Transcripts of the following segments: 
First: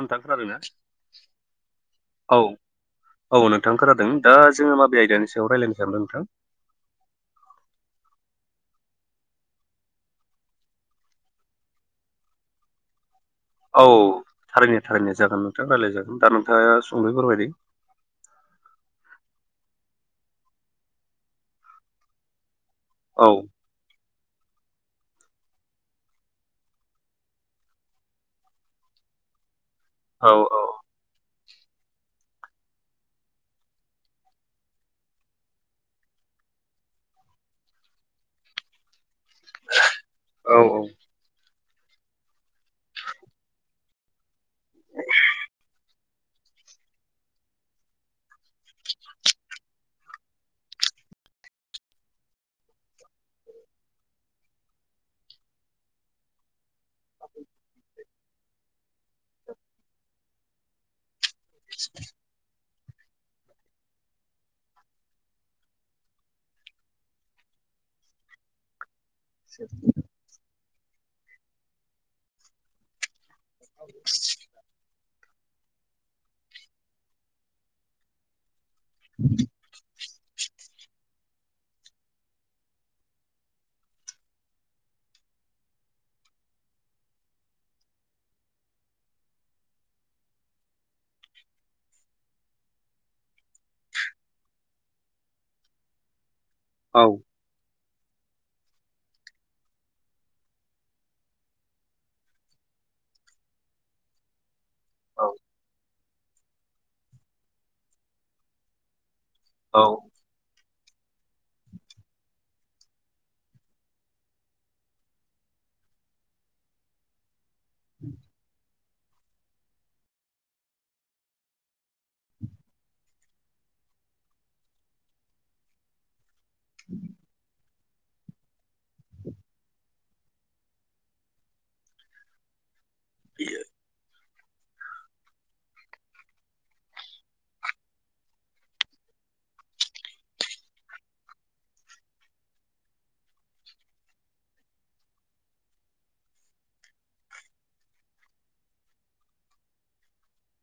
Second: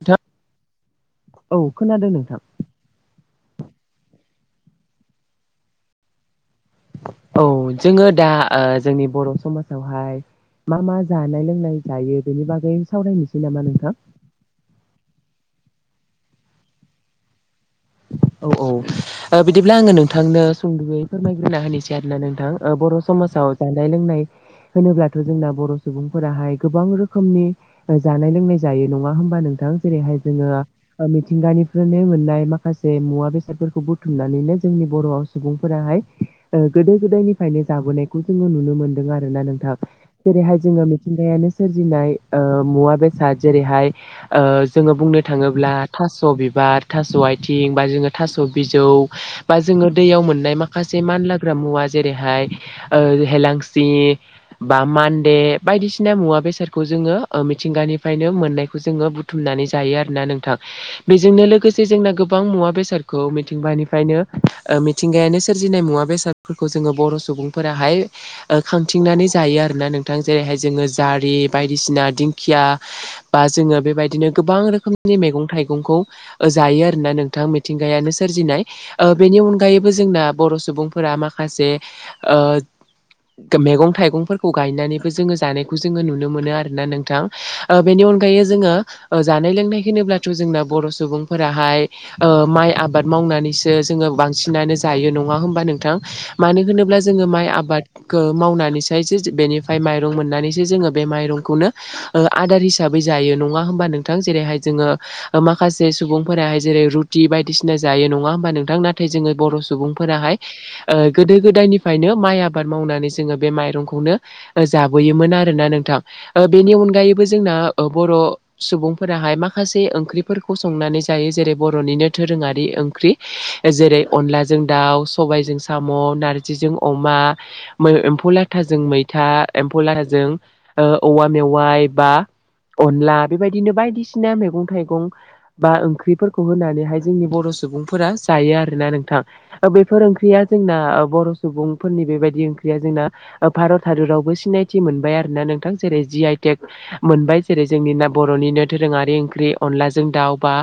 [unintelligible] आरोना नोंथां औ खोनादों नोंथां औ औ नोंथां खोनादों दा जोङो माबे आयदानि सायाव रायलायनो सानदों नोंथां। औ जोङो दा जोंनि बर' समाजावहाय मा मा जानाय लोंनाय जायो बेनि बागै सावरायनोसै नामा नोंथां औ थारैनो थारैनो जागोन नोंथाङा रायलाय जागोन दा नोंथाङा सुंदयै फोरमायदों। औ-औ बिदिब्ला आङो नोंथांनो सुंद'यै फोरमायग्रोना होनोसै आरोना नोंथां। बर' औ समाजाव जानाय लोंनाय होनोब्लाथ' जोंना बर' सुबुंफोराहाय गोबां रोखोमनि जानाय लोंनाय जायो नङा होम बा नोंथां जेरैहाय औ जोङो औ मिथिंगानिफ्रायनो मोननाय माखा से मुवा बेसादफोरखौ बुथुमनानैनो जोंनि बर'आव सुबुंफोराहाय गोदो गोदायनिफ्रायनो जाबोनायखौ जोङो नुनो मोनदों आरोना नोंथां जेरैहाय औ जोङो मिथिंगायानो सोरजिनाय मुवा बेसाद जेरैहाय जोङो बुंनो थाङोब्ला। थास' बिबार थास' आइ थिं बा जोङो थास' बिजौ बा जोङो दैयाव मोननाय माखासे मानलाग्रा मुवा जेरैहाय हेलांसि बा मान्दे बायदिसिना मुवा बेसादखौ जोङो मिथिंगानिफ्रायनो मोननायखौ जोङो बुथुमनानै जायो आरोना नोंथां बेजोंनो लोगोसे जोंना गोबां मुवा बेसादखौ मिथिंगानिफ्रायनो मिथिंगायानो सोरजिनाय मुवा बेसादफोरखौ जोङो बर' सुबुं फोराहाय खां थिंनानै जायो आरोना नोंथां जेरैहाय जोङो जारि बायदिसिना दिंखिया बा जोङो बेबायदिनो गोबां रोखोमनि मैगं थाइगंखौ जायो आरोना नों थां मिथिंगायानो सोरजिनाय बेनि अनगायैबो जोंना बर' सुबुंफोरा माखासे ओ मैगं थाइगंफोरखौ गायनानैबो जोङो जानायखौ जोङो नुनो मोनो आरोना नोंथां बेनि अनगायै जोङो जानाय लोंनाय होनोब्लाथ' जोंना बर' सुबुंफोराहाय माइ आबाद मावनानैसो जोङो बांसिनानो जायो नङा होमबा नोंथां। मानो होनोब्ला औ जोङो माइ आबाद मावनानैसाय जो बेनिफ्राय माइरं मोननानैसो जोङो बे माइरंखौनो आदार हिसाबै जायो नङा होमबा नोंथां जेरैहाय जोङो औ माखासे सुबुंफोराहाय जेरै रुटि बायदिसिना जायो नङा होमबा नोंथां नाथाय जोङो बर' औ सुबुंफोराहाय गोदो गोदायनिफ्रायनो माइ आबाद मावनानै जोङो बे माइरंखौनो जाबोयोमोन आरोना नोंथ थां बेनि अनगायैबो जोंना बर' सुबुंफोराहाय माखासे ओंख्रिफोरखौ संनानै जायो जेरै बर'निनो दोरोङारि ओंख्रि जेरै अनलाजों दाउ सबायजों साम' नार जिजों अमा एम्फौ लाथाजों मैथा एम्फौ लाथाजों औवा मेवाइ बा अनला बेबायदिनो बायदिसिना मैगं थाइगं बा ओंख्रिफोरखौ होनानैहाय जोंनि बर' सुबुंफोरा जायो आरोना नोंथां बेफोर ओंख्रिया जोंना बर' सुबुंफोरनि बेबायदि ओंख्रिया जोंना भारत हादरावबो सिनायथि मोनबाय आरो ना नोंथां जेरै जि आइ टेक मोनबाय जेरै जोंनि ना बर'निनो दोरोङारि ओंख्रि अनलाजों दाउ बा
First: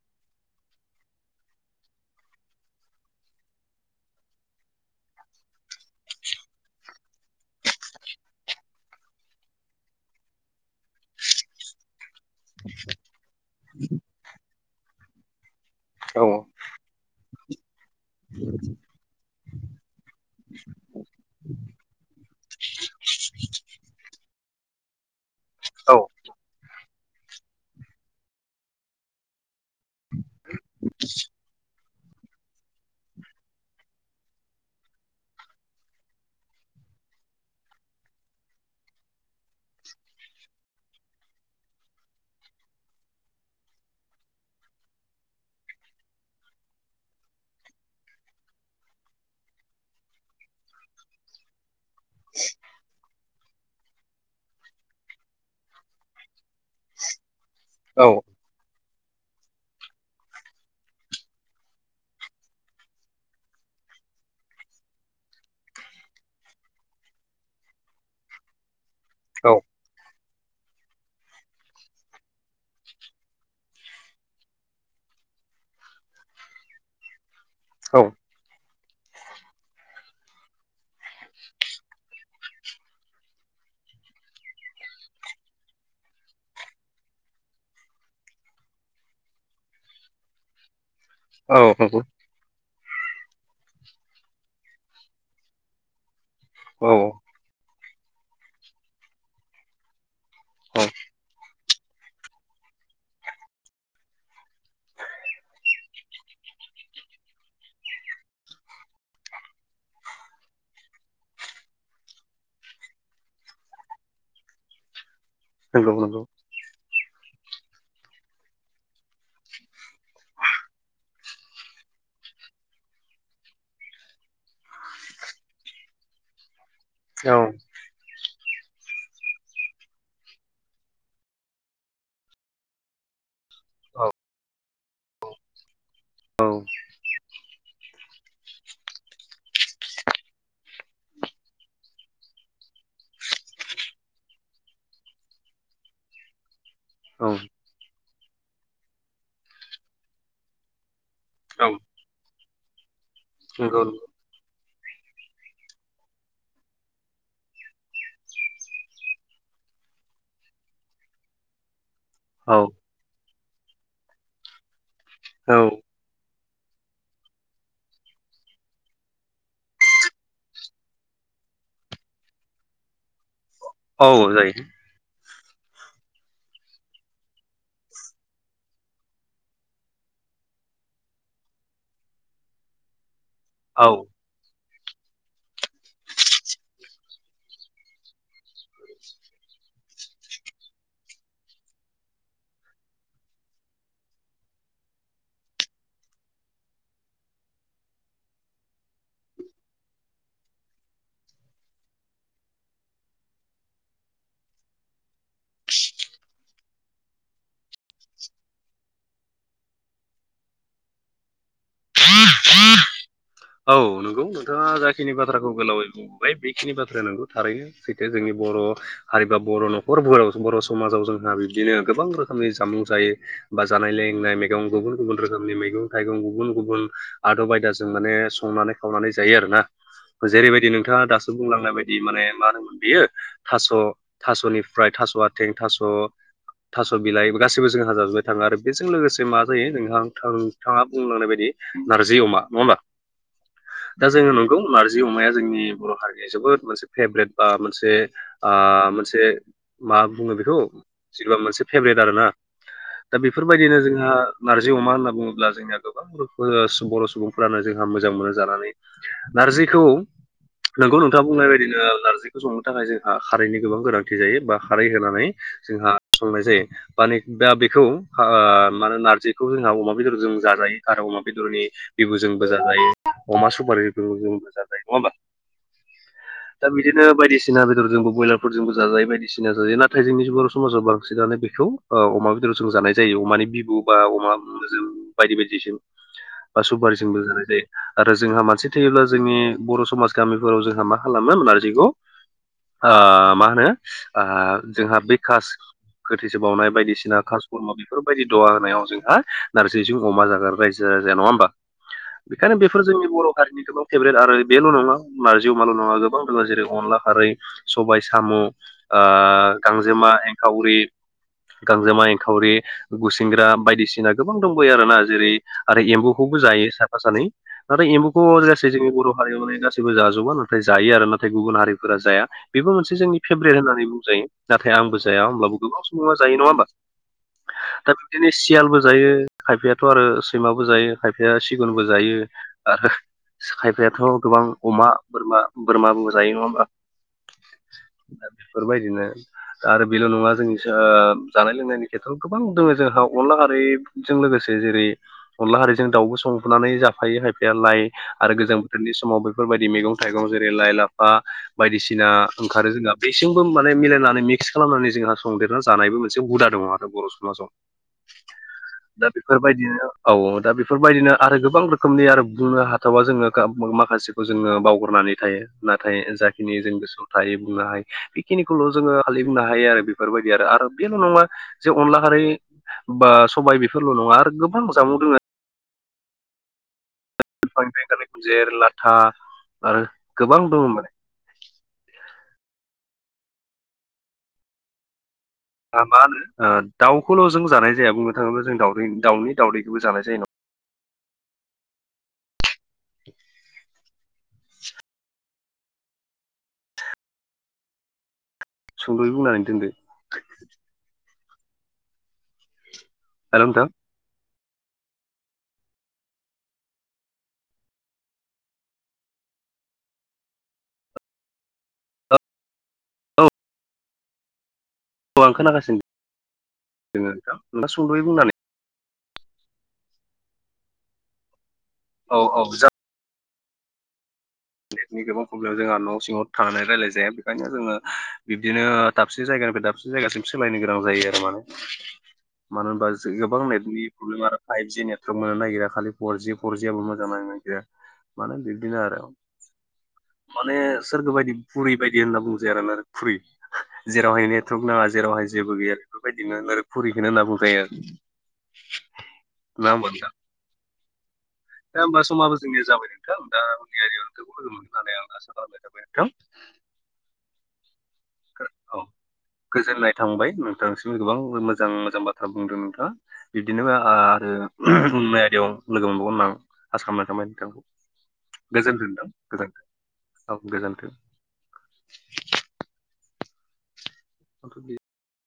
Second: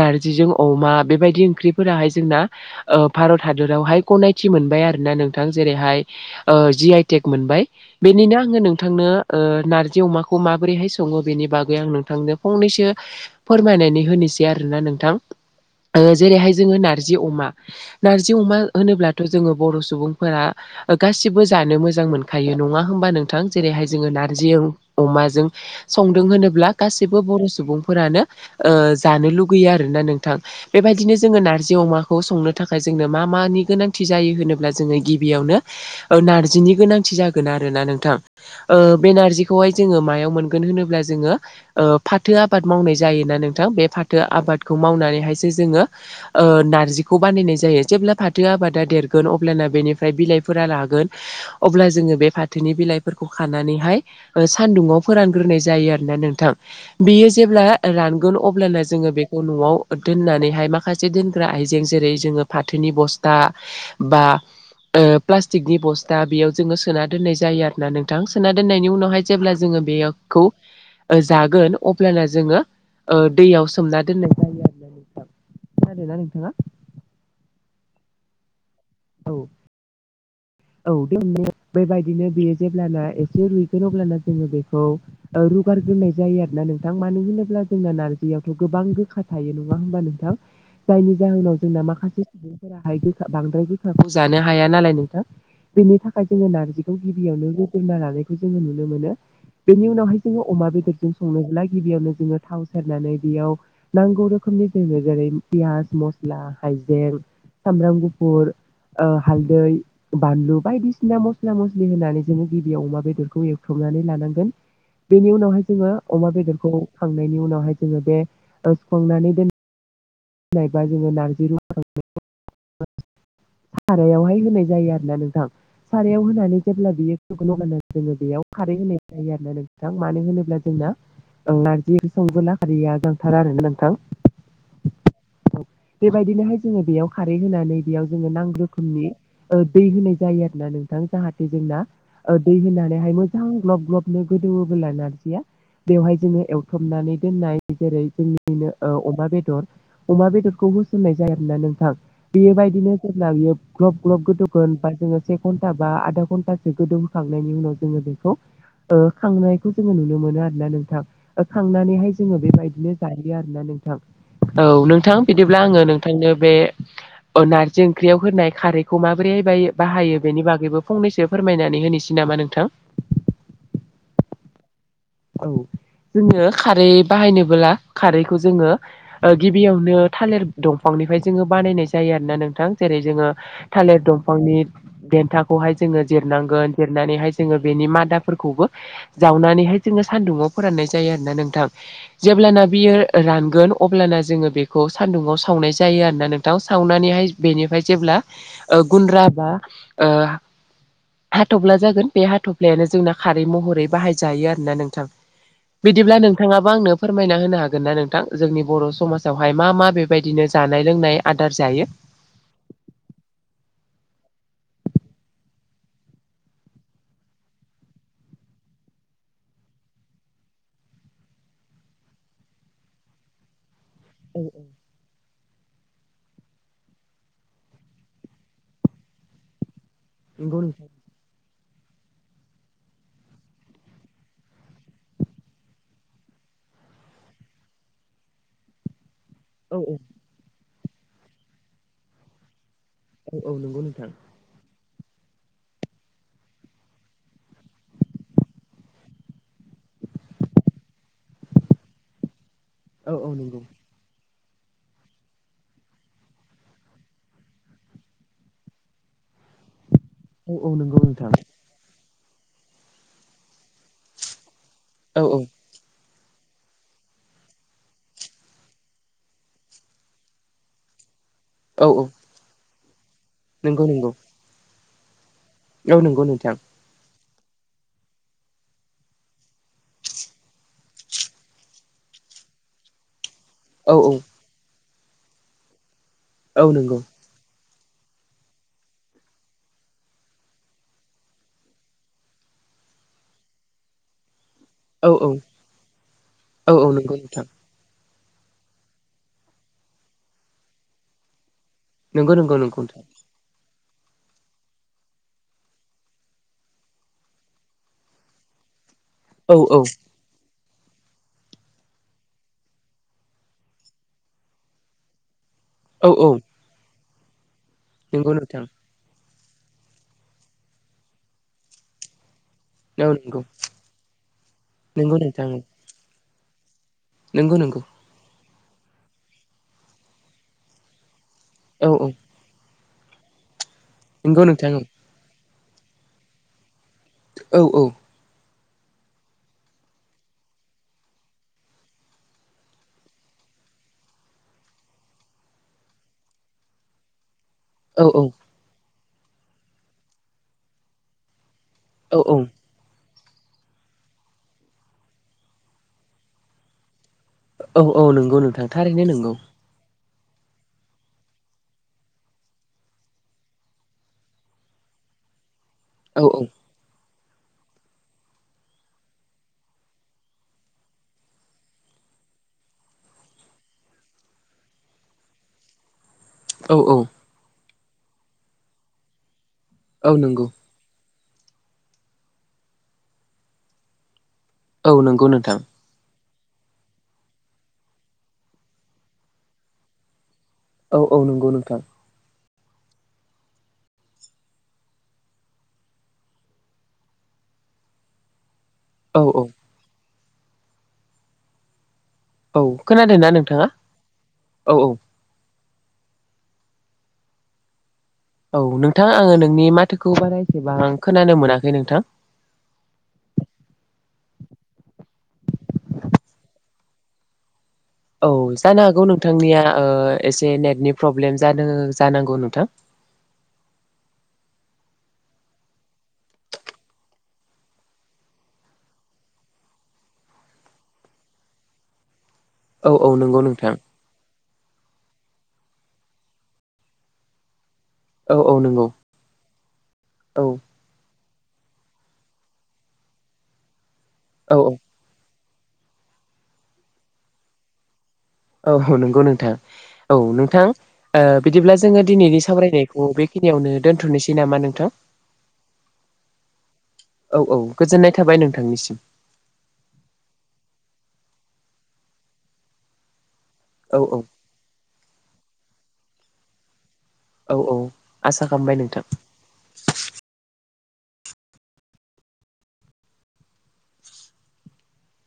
नारजिजों अमा बेबायदि ओंख्रिफोराहाय जोंना भारत हादरावहाय गनायथि मोन बाय आरोना नोंथां जेरैहाय जि आइ टेक मोनबाय बेनिनो आङो नोंथांनो नारजि अमाखौ माबोरैहाय सङो बेनि बागै आं नों थांनो फंनैसो फोरमायनानै होनोसै आरोना नोंथां जेरैहाय जोङो नारजि अमा नारजि अमा होनोब्ला जोङो बर' सुबुंफोरा गासिबो जानो मोजां मोनखायो नङा होमबा नोंथां जेरैहाय जोङो नारजि अमाजों संदों होनोब्ला गासिबो बर' सुबुंफोरानो जानो लुगैयो आरोना नोंथां बेबायदिनो जोङो नारजि अमाखौ संनो थाखाय जोंनो मा मानि गोनांथि जायो होनोब्ला जोङो गिबियावनो नारजिनि गोनांथि जागोन आरोना नोंथां बे नारजिखौहाय जोङो मायाव मोनगोन होनोब्ला जोङो फाथो आबाद मावनाय जायोना नोंथां बे फाथो आबादखौ मावनानैहायसो जोङो नारजिखौ बानायनाय जायो जेब्ला फाथो आबादा देरगोन अब्लाना बेनिफ्राय बिलाइफोरा रागोन अब्ला जोङो बे फाथोनि बिलाइफोरखौ खानानैहाय सान्दुङाव फोरानग्रोनाय जायो आरोना नोंथां बेयो जेब्ला औ रानगोन अब्लाना जोङो बेखौ न'आव दोननानैहाय माखासे दोनग्रा आइजें जेरै जोङो फाथोनि बस्था बा प्लास्टिकनि बस्था बेयाव जोङो सोना दोननाय जायो आरो ना नोंथां सोना दोननायनि उनाव औ जेब्ला जोङो बेखौ जागोन अब्लानिया जोङो ओ दैयाव सोमना दोननाय जायो आरोना नोंथां खोनादोंना नोंथाङा औ औ [inaudible] औ बे बेबायदिनो बेयो जेब्लाना एसे रुइगोन अब्लाना जोङो बेखौ रुगार नाय जायो आरो ना नोंथां मानो होनोब्ला जोंना नारजियावथ' गोबां गोखा थायो नङा होमबा नोंथां जायनि जाहोनाव जोंना नंगौ माखासे सुबुंफोराहाय गोखा बांद्राय गो जानो हाया नालाय नोंथां बेनि थाखाय जोङो नारजिखौ औ औ गिबियावनो रुना लानायखौ जोङो नुनो मोनो बेनि उनावहाय जोङो अमा औ बेदरजों संनोब्ला गिबियावनो जोङो थाव सेरनानै बेयाव नांगौ रोखोम नि जेरै पियाज मस्ला हाइजें सामब्राम गुफुर हालदै बानलु बायदिसिना मस्ला मस्लि होनानै जोङो गिबियाव अमा बेदरखौ एवथ्रम नानै लानांगोन बेनि उनावहाय जोङो नंगौ नंगौ अमा बेदरखौ खांनायनि उनावहाय जोङो बे सुखांनानै दोन नायबा जोङो नारजि रुखां [unintelligible] सारायावहाय होनाय जायो आरोना नोंथां सारायाव होनानै जेब्ला बियो औ सोगोन अ होननानै जोङो बेयाव खारै होनाय जायो आरोना नोंथां मानो होनोब्ला जों नारजि संबोला खारैया गोनांथार आरोना नोंथां औ औ औ बेबायदिनोहाय जोङो बेयाव खारै होनानै बेयाव जोङो नांगौ रोखोमनि दै होनाय जायो आरोना नों थां जाहाथे जोंना दै होनानैहाय मोजां ग्लब ग्लबनो गोदोङोबोला नारजिया बेवहाय जोङो एवथ्रमबनानै औ दोननाय जेरै जोंनिनो अमा बेदर अमा बेदरखौ होसननाय जाया आरोोना नोंथां बेबायदिनो जेब्ला बियो नंगौ नंगौ ग्लब ग्लब गोदौगोन बा जोङो से घन्टा बा आधा घन्टासो गोदौहोखांनायनि उनाव जोङो बेखौ खांनायखौ जोङो नुनो मोनो आरो ना नोंथां खांनानैहाय जोङो औ बेबायदिनो जायो आरोना नोंथां औ नोंथां औ बिदिब्ला आङो नोंथांनो बे नारजि ओंख्रियाव होनाय खारैखौ माबोरैहाय बाहायो बेनि बागैबो फंनैसो फोरमायनानै होनोसै नामा नोंथां औ जायो। औ जोङो खारै बाहायनोबोब्ला खारैखौ जोङो गिबियावनो थालिर दंफांनि फ्राय जोङो बानायनाय जायो आरोना नोंथां। जेरै जोङो औ थालिर दंफांनि दन्थाखौहाय जोङो जिरनांगोन जिरनानैहाय जोङो बेनि मादाफोरखौबो जावनानैहाय जोङो सान्दुुङाव फोराननाय जायो आरोोना नोंथां जेब्लाना बियो रानगोन अब्लाना जोङो बेखौ सानदुुङाव सावनाय जायो आरोना नोंथां सावनानैहाय बेनिफ्राय जेब्ला गुन्द्रा बा ओ हाथफ्ला जागोन बे हाथफ्लायानो जोंना खारै महरै बाहायजायो आरो। ना नोंथां? बिदिब्ला नोंथाङाबो आंनो फोरमायना होनो हागोन ना नोंथां जोंनि बर' समाजावहाय मा मा बेबायदिनो जानाय लोंनाय आदार जायो। [inaudible] औ नंगौ नोंथाङा जाखिनि बाथ्राखौ गोलावै बुंबोबाय बेखिनि बाथ्राया नोंगौ थारैनो सैथो जोंनि बर' हारि बा बर' न'खरफोराव बर' समाजाव जोंहा बिदिनो गोबां रोखोमनि जामुं जायो बा जानाय लोंनाय औ मैगं गुबुन गुबुन रोखोमनि मैगं थाइगं गुबुन गुबुन आदब आयदाजों माने संनानै खावनानै जायो आरोना। नंगौ जेरैबायदि नोंथां नोंथाङा दासो बुंलांनाय बायदि माने मा होनोमोन बेयो थास' थास'निफ्राय थास' आथिं थास' थास' बिलाइ गासैबो जों जाजोबबाय थाङो आरो बेजों लोगोसे मा जायो औ नोथां नोंथाङा बुंलांनाय बायदि नारजि अमा नङा होमबा? औ औ नंगौ दा नोंथां जोङो नंगौ नारजि अमाया जोंनि बर' हारिनि जोबोद मोनसे फेभ्रेट बा मोनसे मोनसे मा बुङो बेखौ जेन'बा मोनसे फेभरेट आरो ना औ दा औ नंगौ बेफोरबायदिनो जोंहा नारजि अमा होनना बुङोब्ला जोंनिया गोबां बर' सुबुंफोरानो जोंहा मोजां मोनो जानानै नारजिखौ औ औ नोंगौ नंगौ नोंथाङा नोंथां बुंनाय बायदिनो नारजिखौ संनो थाखाय जोंहा खारैनि गोबां गोनांथि जायो बा खारै औ होनानै औ जोंहा संनाय जायो बाने दा बेखौ मा होने नारजिखौ जोंहा अमा बेदर जों जाजायो आरो अमा बेदरनि औ बिबुजोंबो जाजायो अमा सपारि नंगौ बि नंगौ जोंबो जाजायो नङा होमबा? औ नंगौ नोंथां दा बिदिनो बायदिसि सिना बेदरजोंबो ब्रयलारफोरजोंबो जाजायो बायदिसिना जायो नाथाय जोंनि बर' समाजाव बांसिनानो बेखौ अमा बेदर जों जानाय जायो अमानि बिबु औ बा औ अमा जों बायदि बायदिजों बा औ नंगौ सुबारिजोंबो जानाय आरो जोंहा मानसि थैयोब्ला जोंनि बर' समाज गामिफोराव जोंहा मा खालामो नारजिखौ ओ मा होनो जोंहा औ बे कास गोथैसोबावनाय औ औ नंगौ बायदिसिना नोंथां कासकर्मा बेफोर बेफोरबायदि दहा होनायाव जोंहा नार्जिजों अमा जागोन रायजो राजाया नङा होमबा? नंगौ नंगौ बेखायनो नंगौ बेफोर नोंथां जोंनि बर' हारिनि गोबां फेभ्रेट आरो बेल' नङा नारजि अमाल' नङा गोबां रोङा जेरै अनला खारै सबायाइ साम' ओ औ औ गांजोमा एंखावरि गांजोमा एंखावरि गुसिंग्रा बायदिसिना गोबां दंबयो आरोना। जेरै आरो औ औ एम्बुखौबो जायो साफा सानै नाथाय एम्बुखौ नंगौ नोंथां जासै जोंनि बर' हारियावाय गासैबो जाजोबा नाथाय जायो आरो नाथाय गुबुन हारिफोरा जाया। बेबो मोनसे औ नंगौ जोंनि फेभरेट होननानै बुंजायो नाथाय आंबो नंगौ जाया नोंथां होमब्लाबो गोबां सुबुङा जायो नङा होमबा? नंगौ नंगौ दा बिदिनो सियालबो जायो खायफायाथ' आरो सैमाबो जायो खायफाया सिगुनबो औ औ जायो। आरो खायफायाथ' नंगौ गोबां नोंथां अमा बोरमा बोरमाबो जायो नङा होमबा? औ औ बेफोरबायदिनो आरो बेल' नङा जोंनि जानाय लोंनायनि खेथ्रआव गोबां दङ जोंहा अनला आरो लोगोसे जेरै अनला खारै जों दाउबो संबोननानै जाफायो खायफाया लाइ औ आरो गोजां बोथोरनि समाव बेफोरबायदि मैगं थाइगं जेरै लाइ लाफा बायदिसिना औ ओंखारो जोंना। बेसिमबो माने मिलायनानै मिक्स खालामनानै जोंहा संदेरना जानायबो मोनसे हुदा दङ आरो बर' औ नंगौ नोंथां थारैनो दा नंगौ बेफोरबायदिनो औ दा बे बेफोरबायदिनो आरो गोबां रोखोमनि आरो बुंनो हाथावा जोङो माखासेखौ जोङो बावगारनानै थायो। नाथाय औ औ जाखिनि जों गोसो बुंनो हायो बेखिनिखौल' जोङो खालि बुंनो हायो आरो बेफोरबायदि आरो बेल' नङा जे अनला बै बा सबाय बेफोरल' नङा आरो गोबां जाबावदों आरो दङ औ औ आनिफ्राय गाला गुजेर लाथा आरो औ गोबां नंगौ दङ माने औ नंगौ नों मानो दाउखौल' जों जानाय जाया बुंनो थाङोब्ला जों दावदै दाउनि दाउदैखौबो जानाय जायो नङा औ औ नंगौ नोंथां [inaudible] सुंद'यै औ बुंनानै औ दोनदो औ खोनादों ना हेल' नोंथां नोंथाङा औ औ औ नोंथां आङो नोंनि माथोखौ बाराएसेबां आं खोनानो मोनाखै नोंथां औ औ आं खोनागासिनो जोङो औ जानो हागौ नोंथांनिया एसे नेटनि प्रब्लेम औ जानांगौ औ नोंथां नेटनि गोबां प्रब्लेम जोंहा न' सिङाव थांनानै रायल्लाय जाया बेखायनो जोङो बिबदिनो दाबसे जायगानिफ्राय दाबसे दाबसे जायगासिम सोलायनो गोनां जायो आरो माने मानो औ होनबा औ नंगौ गोबां नोंथां नेटनि प्रब्लेम आरो फाइभजि नेटवर्क मोननो नागिरा खालि फरजि फरजि आबो मोजां नायनो नागिरा औ माने औ बिब्दिनो नंगौ आरो औ माने सोरगो बायदि बुरि बायदि होनना बुंजाया आरोना खुरै जेरावहाय औ नेटवर्क नाङा जेरावहाय जेबो गैया बेफोरबायदिनो नोरोग फुरिखौनो होनना बुंखायो औ नंगौ नोंथां औ नोंथां ओ बिदिब्ला दा होमबा जोङो समाबो दिनैनि जोंनिया जाबाय सावरायनायखौ नोंथां दा बेखिनियावनो आनियारियाव दोनथ'नोसै नोंथांखौ लोगो नामा मोनगोन नोंथां होननानै आं आसा खालामनाय जाबाय नोंथां औ औ गोजोननाय थाबाय [inaudible] औ नोंथांनिसिम गोजोननाय थांबाय नोंथांसिम गोबां मोजां मोजां बाथ्रा बुंदों नोंथाङा बिब्दिनो औ औ आरो ओ बुंनाय। याव लोगो मोनबावोन होन आसा औ खालामो। औ आसा खालामबाय नोंथां गोजोन्थों गोजोनथों औ गोजोन्थों। [inaudible] [inaudible]